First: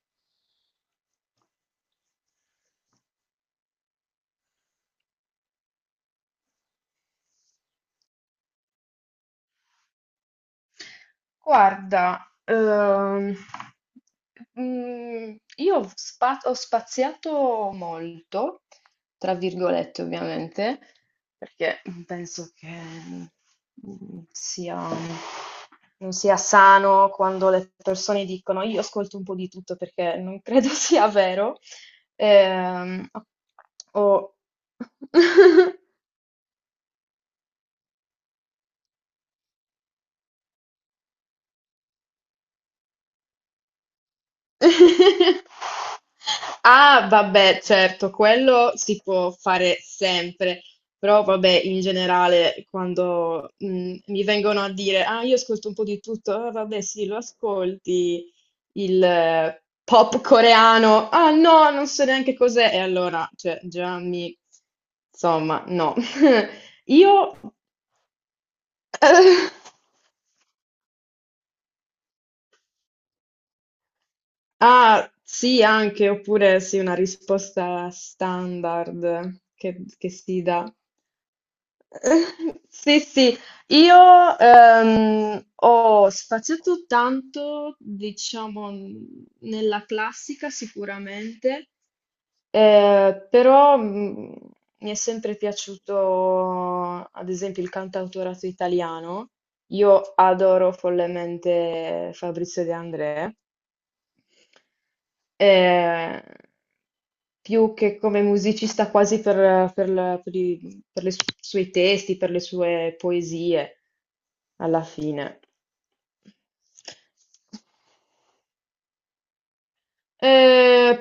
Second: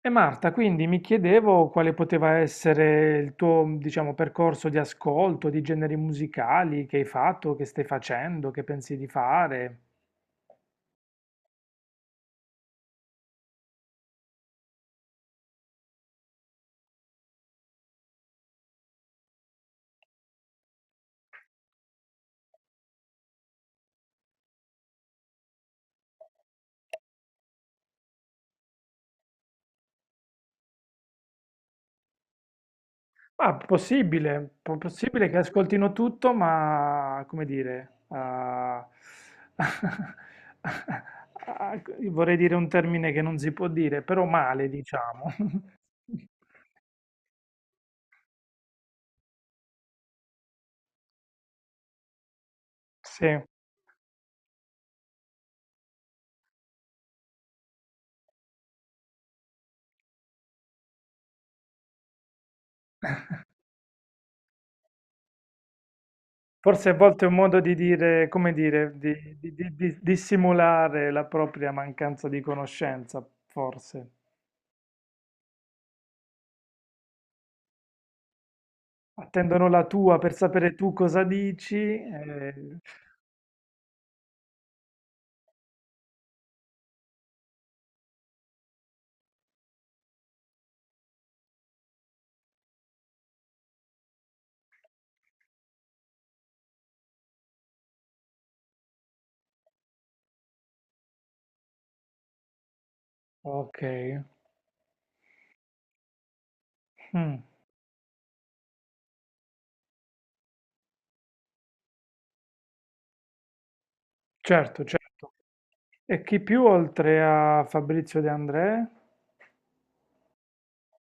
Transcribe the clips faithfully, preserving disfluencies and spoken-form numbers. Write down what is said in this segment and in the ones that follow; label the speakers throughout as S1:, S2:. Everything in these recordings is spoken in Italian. S1: E Marta, quindi mi chiedevo quale poteva essere il tuo, diciamo, percorso di ascolto, di generi musicali che hai fatto, che stai facendo, che pensi di fare.
S2: Guarda, ehm, mm, io ho spa- ho spaziato molto, tra virgolette ovviamente, perché penso che mm, sia, non sia sano quando le persone dicono io ascolto un po' di tutto perché non credo sia vero. Ehm,
S1: Ma
S2: ho
S1: possibile, po- possibile che ascoltino tutto, ma come dire, ah, ah, vorrei dire un termine che non si può dire, però male, diciamo.
S2: Ah, vabbè, certo, quello si può fare sempre, però vabbè, in generale,
S1: Sì.
S2: quando mh, mi vengono a dire, ah, io ascolto un po' di tutto, ah, vabbè, sì, lo ascolti, il eh, pop coreano, ah, no, non so neanche cos'è, e allora, cioè, già mi, insomma, no.
S1: Forse a volte è un
S2: Io,
S1: modo di dire, come dire, di, di- di- di- di simulare la propria mancanza di conoscenza, forse.
S2: ah, sì, anche, oppure sì, una risposta standard
S1: Attendono la
S2: che, che
S1: tua per
S2: si dà.
S1: sapere tu cosa dici. eh,
S2: Sì, sì, io ehm, ho spaziato tanto, diciamo, n- nella classica sicuramente, eh, però mm, mi è sempre piaciuto, ad esempio, il cantautorato italiano. Io adoro follemente Fabrizio De André,
S1: Ok,
S2: eh,
S1: Mm,
S2: più che come musicista quasi per, per la- per i per le su- suoi testi, per le sue poesie, alla
S1: certo, certo.
S2: fine.
S1: E chi più oltre a Fabrizio De André?
S2: Eh,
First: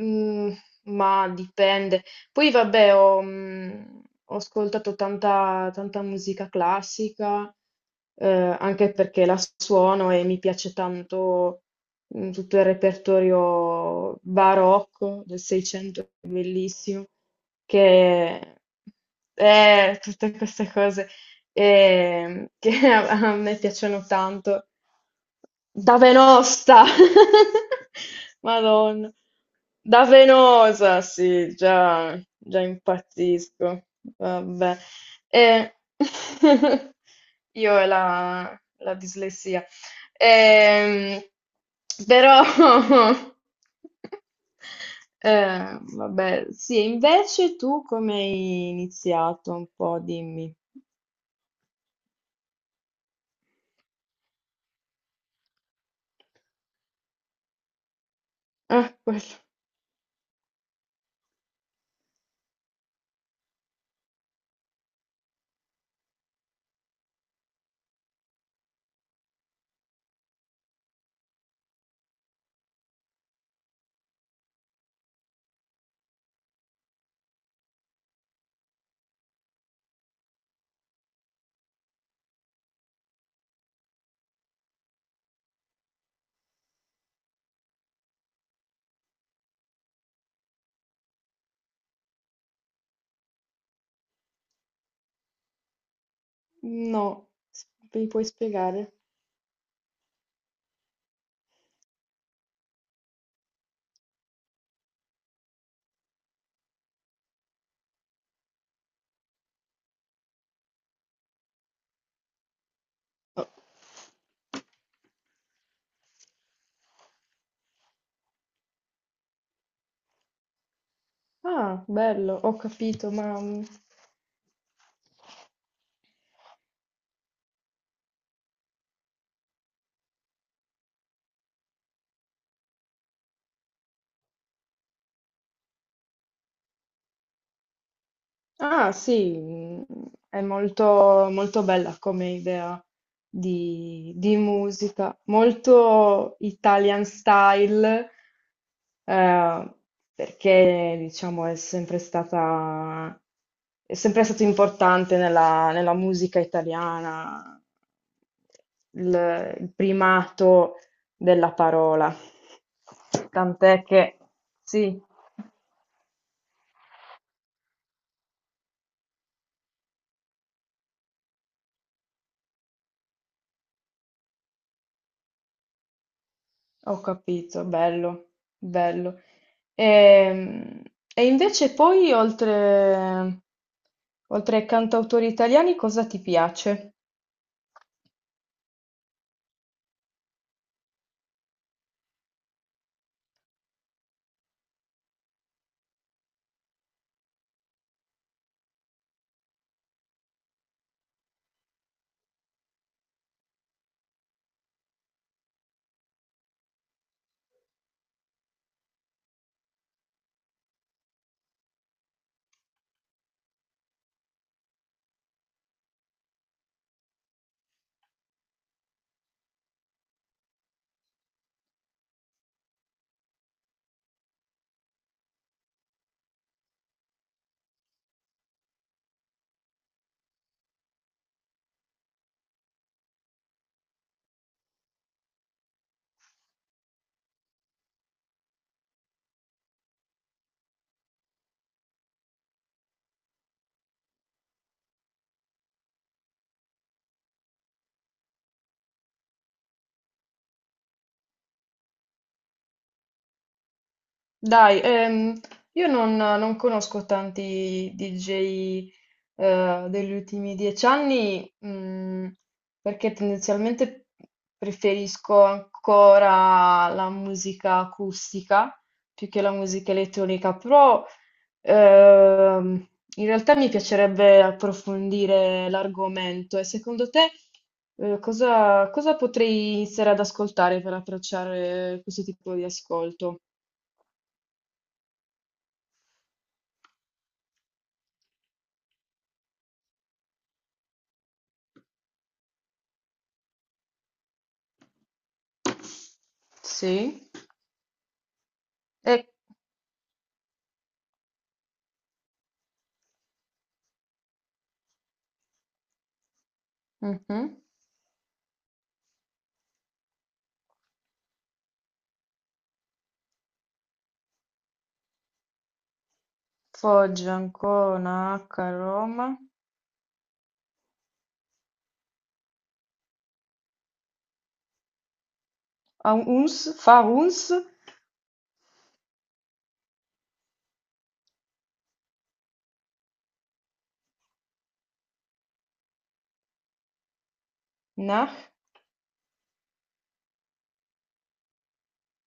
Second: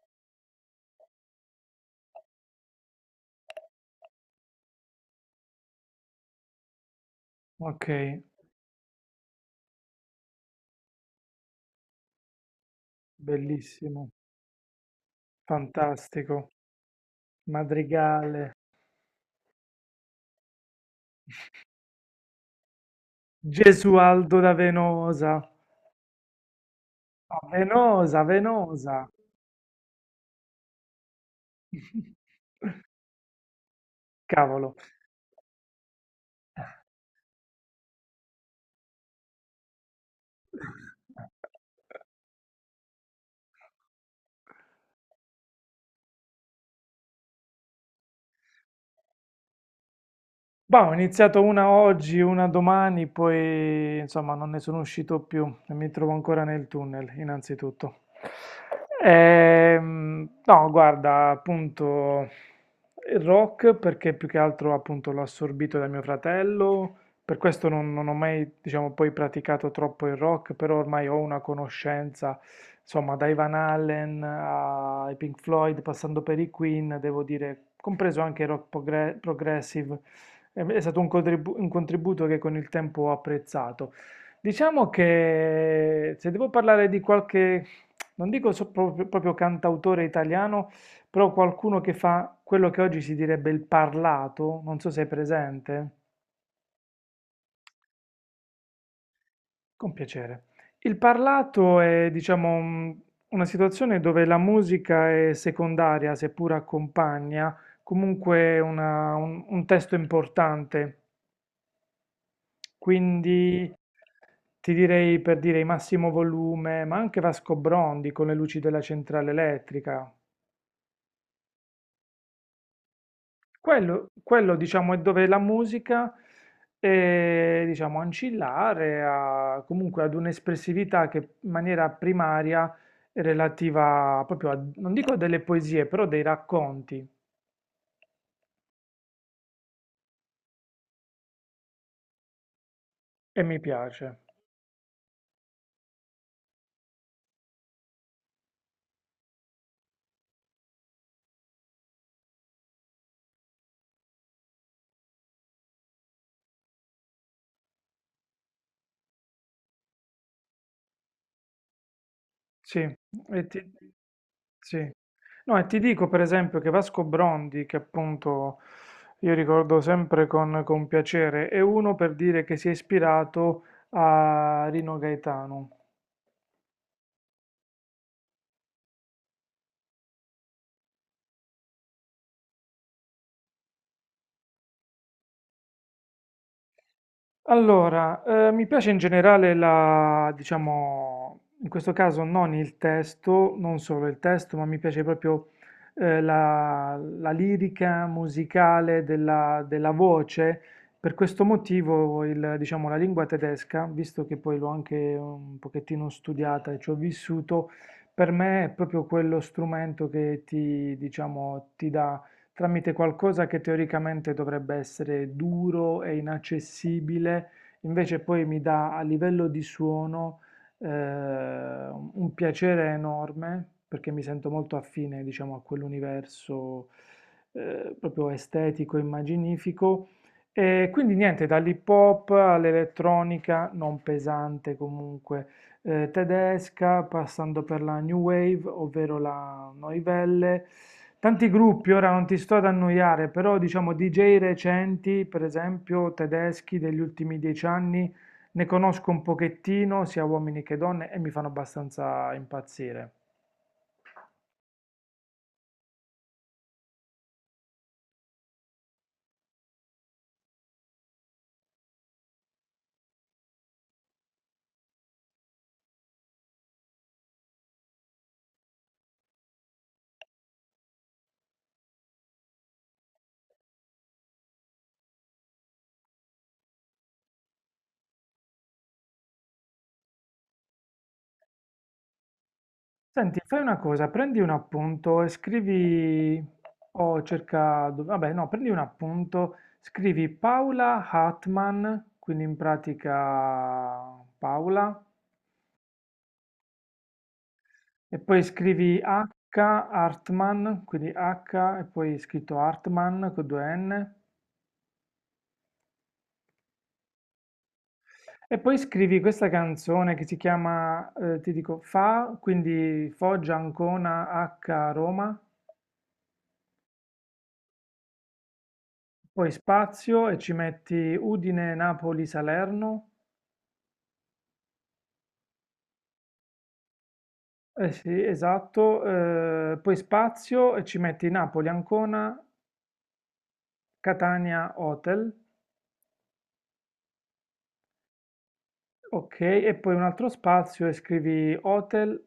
S2: Mm, ma dipende. Poi vabbè, ho, mm, ho ascoltato tanta, tanta musica classica,
S1: Ok,
S2: eh, anche perché la suono e mi piace tanto. Mm, tutto il
S1: bellissimo,
S2: repertorio barocco del Seicento, è
S1: fantastico.
S2: bellissimo,
S1: Madrigale,
S2: che è tutte queste cose ehm, che a a me piacciono
S1: Gesualdo da
S2: tanto.
S1: Venosa.
S2: Da Venosta!
S1: Ah, Venosa, Venosa.
S2: Madonna. Da Venosa, sì, già, già impazzisco.
S1: Cavolo.
S2: Vabbè. Eh, io e la, la dislessia. Ehm,
S1: Eh.
S2: però, eh, vabbè, sì, invece tu come hai iniziato? Un po', dimmi.
S1: Bah, ho iniziato una oggi, una domani, poi insomma non ne sono uscito più e mi trovo ancora nel tunnel, innanzitutto.
S2: Ah, quello.
S1: Ehm, no, guarda, appunto il rock perché più che altro appunto l'ho assorbito da mio fratello, per questo non, non ho mai, diciamo, poi praticato troppo il rock, però ormai ho una conoscenza, insomma, dai Van Halen ai Pink Floyd, passando per i Queen, devo dire, compreso anche il rock progre- progressive. È è stato un contribu- un contributo che con il tempo ho apprezzato. Diciamo che se devo parlare di qualche, non dico so- proprio, proprio cantautore italiano, però qualcuno che fa quello che oggi si direbbe il parlato, non so se è presente,
S2: No, S- mi puoi spiegare?
S1: con piacere. Il parlato è, diciamo, un- una situazione dove la musica è secondaria, seppur accompagna, comunque una- un un testo importante.
S2: Oh.
S1: Quindi ti direi per dire i massimo volume, ma anche Vasco Brondi con le luci della centrale elettrica.
S2: Ah, bello, ho capito, ma mm,
S1: Quello, quello, diciamo, è dove la musica è, diciamo, ancillare a- comunque ad un'espressività che in maniera primaria è relativa proprio a, non dico a delle poesie, però dei racconti,
S2: ah sì, mm, è molto, molto bella come idea
S1: e mi
S2: di,
S1: piace.
S2: di musica, molto Italian style, eh, perché diciamo è sempre stata, è sempre stato importante nella, nella musica italiana il il primato della parola.
S1: Sì, e ti,
S2: Tant'è che
S1: sì.
S2: sì,
S1: No, e ti dico per esempio che Vasco Brondi, che appunto io ricordo sempre con, con piacere, è uno per dire che si è ispirato a Rino Gaetano.
S2: ho capito, bello, bello. Ehm, E, invece poi, oltre, oltre ai cantautori italiani, cosa ti piace?
S1: Allora, eh, mi piace in generale la, diciamo, in questo caso non il testo, non solo il testo, ma mi piace proprio eh, la, la lirica musicale della, della voce. Per questo motivo, il, diciamo, la lingua tedesca, visto che poi l'ho anche un pochettino studiata e ci ho vissuto, per me è proprio quello strumento che ti, diciamo, ti dà tramite qualcosa che teoricamente dovrebbe essere duro e inaccessibile, invece poi mi dà a livello di suono eh, un piacere enorme perché mi sento molto affine, diciamo, a quell'universo eh, proprio estetico, immaginifico. E quindi niente, dall'hip hop all'elettronica, non pesante comunque, eh, tedesca, passando per la New Wave, ovvero la Noivelle. Tanti gruppi, ora non ti sto ad annoiare, però diciamo D J recenti, per esempio tedeschi degli ultimi dieci anni, ne conosco un pochettino, sia uomini che donne, e mi fanno abbastanza impazzire.
S2: Dai, ehm, io non, non conosco tanti D J, eh, degli ultimi dieci anni, mm, perché tendenzialmente preferisco ancora la musica acustica più che la musica elettronica, però ehm, in realtà mi piacerebbe approfondire l'argomento e secondo te, eh, cosa, cosa potrei iniziare ad ascoltare per approcciare questo tipo di
S1: Senti,
S2: ascolto?
S1: fai una cosa, prendi un appunto e scrivi, o cerca, dov- vabbè no, prendi un appunto, scrivi Paula Hartmann, quindi in pratica Paola.
S2: Sì,
S1: E poi scrivi
S2: e
S1: H Hartman, quindi H e poi scritto Hartman con due N.
S2: mhm.
S1: E poi scrivi questa canzone che si chiama, eh, ti dico, Fa, quindi Foggia, Ancona, H, Roma.
S2: Foggia, Ancona, Acca, Roma,
S1: Poi spazio e ci metti Udine, Napoli, Salerno.
S2: a Uns, fa Uns,
S1: Eh sì, esatto. eh, poi spazio e ci metti Napoli, Ancona, Catania, Hotel.
S2: nah,
S1: Ok, e poi un altro spazio e scrivi Hotel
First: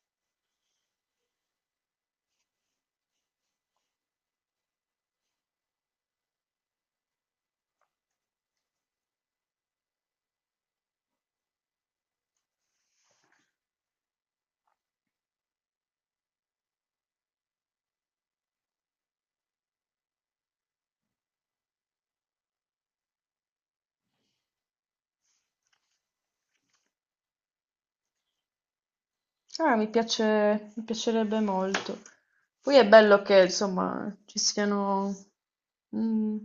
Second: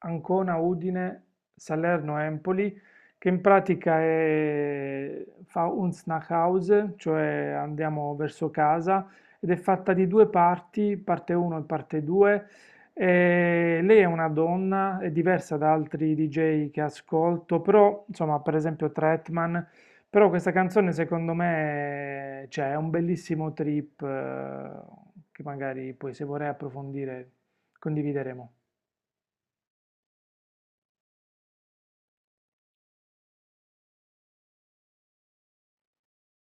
S1: Ancona Udine Salerno Empoli, che in pratica è, fa un Snackhouse, cioè andiamo verso casa, ed è fatta di due parti, parte uno e parte due. E lei è una donna, è diversa da altri D J che ascolto, però insomma, per esempio Tretman però questa canzone secondo me, cioè, è un bellissimo trip eh, che magari poi se vorrai approfondire condivideremo.
S2: ah, mi piace, mi piacerebbe molto. Poi è bello che, insomma, ci siano mm,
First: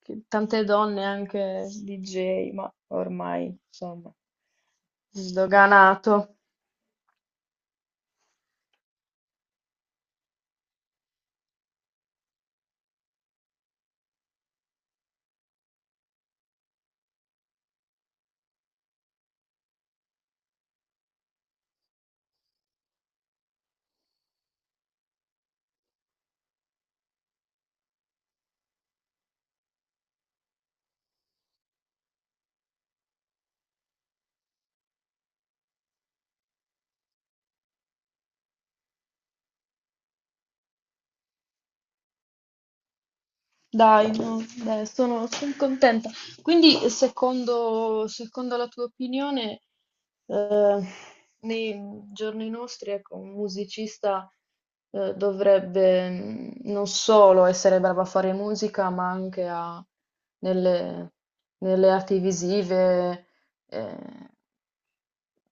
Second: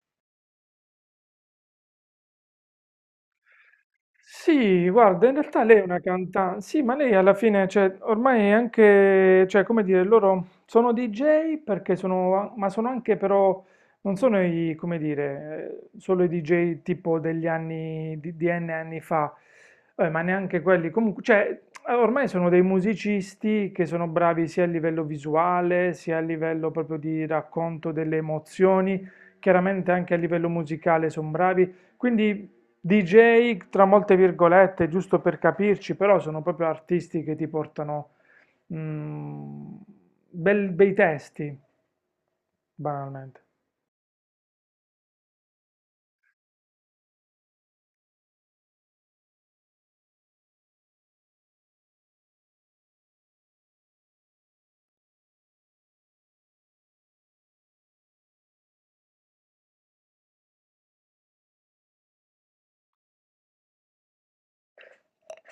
S2: che- tante donne anche D J, ma ormai, insomma,
S1: Sì, guarda, in realtà lei è una
S2: sdoganato.
S1: cantante, sì, ma lei alla fine, cioè, ormai è anche, cioè, come dire, loro sono D J perché sono, ma sono anche però, non sono i, come dire, eh, solo i D J tipo degli anni, di, di N anni fa, eh, ma neanche quelli, comunque, cioè, ormai sono dei musicisti che sono bravi sia a livello visuale, sia a livello proprio di racconto delle emozioni, chiaramente anche a livello musicale sono bravi, quindi D J tra molte virgolette, giusto per capirci, però sono proprio artisti che ti portano mm, bel- bei testi, banalmente.
S2: Dai, no, dai, sono, son contenta. Quindi, secondo, secondo la tua opinione, eh, nei giorni nostri, ecco, un musicista, eh, dovrebbe mm, non solo essere bravo a fare musica, ma anche a- nelle, nelle arti visive, eh,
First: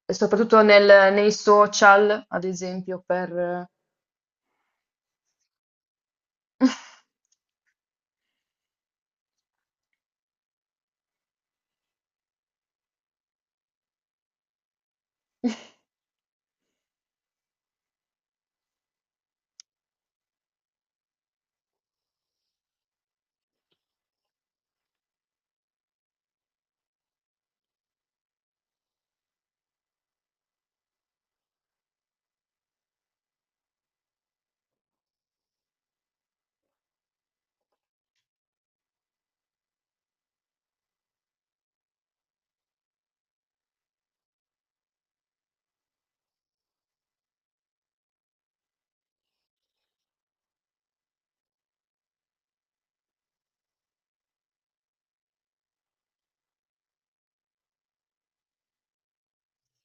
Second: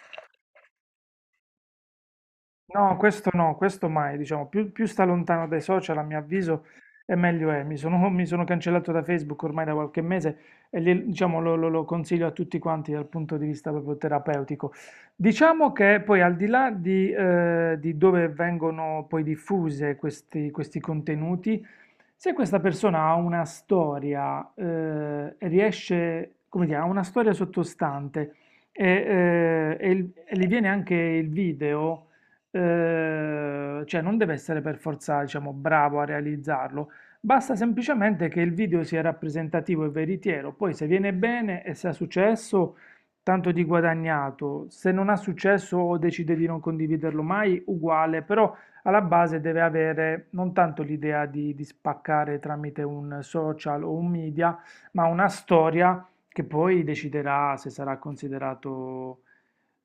S2: e soprattutto nel- nei social, ad
S1: No,
S2: esempio,
S1: questo no,
S2: per...
S1: questo mai, diciamo, più, più sta lontano dai social, a mio avviso, e meglio è. Mi sono, mi sono cancellato da Facebook ormai da qualche mese e li- diciamo, lo, lo- lo consiglio a tutti quanti dal punto di vista proprio terapeutico. Diciamo che poi al di là di, eh, di dove vengono poi diffuse questi questi contenuti. Se questa persona ha una storia, eh, riesce, come dire, ha una storia sottostante e, eh, e il- e gli viene anche il video, eh, cioè non deve essere per forza, diciamo, bravo a realizzarlo, basta semplicemente che il video sia rappresentativo e veritiero, poi se viene bene e se ha successo, tanto di guadagnato, se non ha successo o decide di non condividerlo mai, uguale, però alla base deve avere non tanto l'idea di, di spaccare tramite un social o un media, ma una storia che poi deciderà se sarà considerato,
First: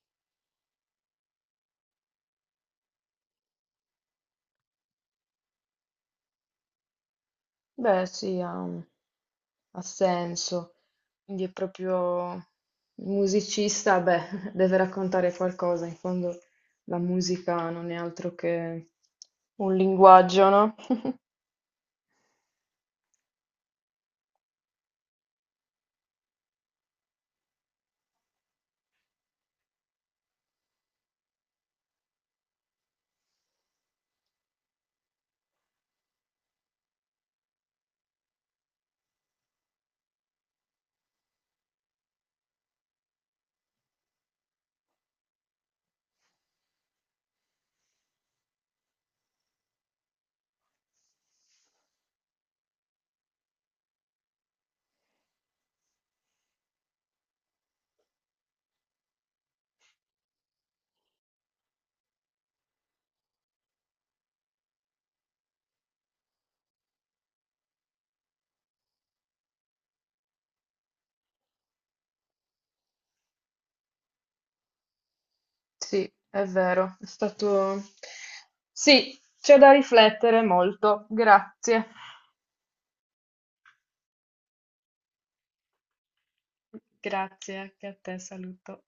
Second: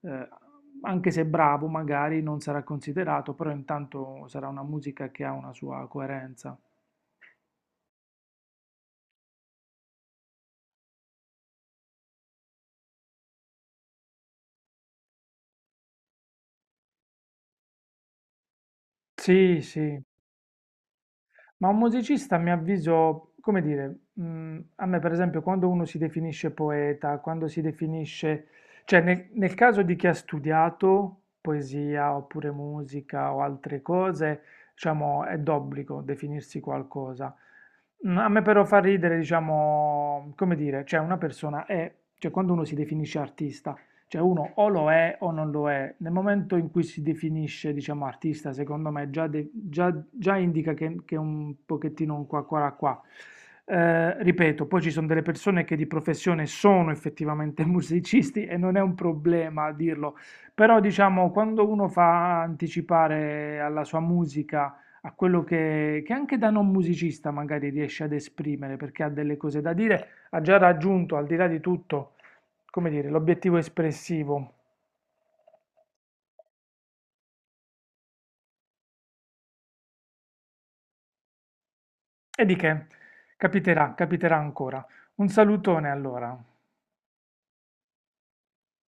S1: eh, anche se bravo, magari non sarà considerato, però intanto sarà una musica che ha una sua coerenza.
S2: Beh, sì, ha, ha senso. Quindi è proprio il musicista, beh, deve raccontare qualcosa. In fondo la musica non è altro che
S1: Sì,
S2: un
S1: sì.
S2: linguaggio, no?
S1: Ma un musicista, a mio avviso, come dire, mh, a me per esempio quando uno si definisce poeta, quando si definisce, cioè nel, nel caso di chi ha studiato poesia oppure musica o altre cose, diciamo, è d'obbligo definirsi qualcosa. Mm, A me però fa ridere, diciamo, come dire, cioè una persona è, cioè quando uno si definisce artista, cioè uno o lo è o non lo è. Nel momento in cui si definisce, diciamo, artista, secondo me già, de- già- già indica che, che è un pochettino un qua qua là, qua. Eh, ripeto, poi ci sono delle persone che di professione sono effettivamente musicisti e non è un problema dirlo, però diciamo quando uno fa anticipare alla sua musica a quello che, che anche da non musicista magari riesce ad esprimere perché ha delle cose da dire, ha già raggiunto al di là di tutto come dire, l'obiettivo espressivo.
S2: Sì, è vero, è stato... Sì, c'è da riflettere molto. Grazie.
S1: E di che? Capiterà, capiterà ancora. Un salutone allora.
S2: Grazie, anche a te, saluto.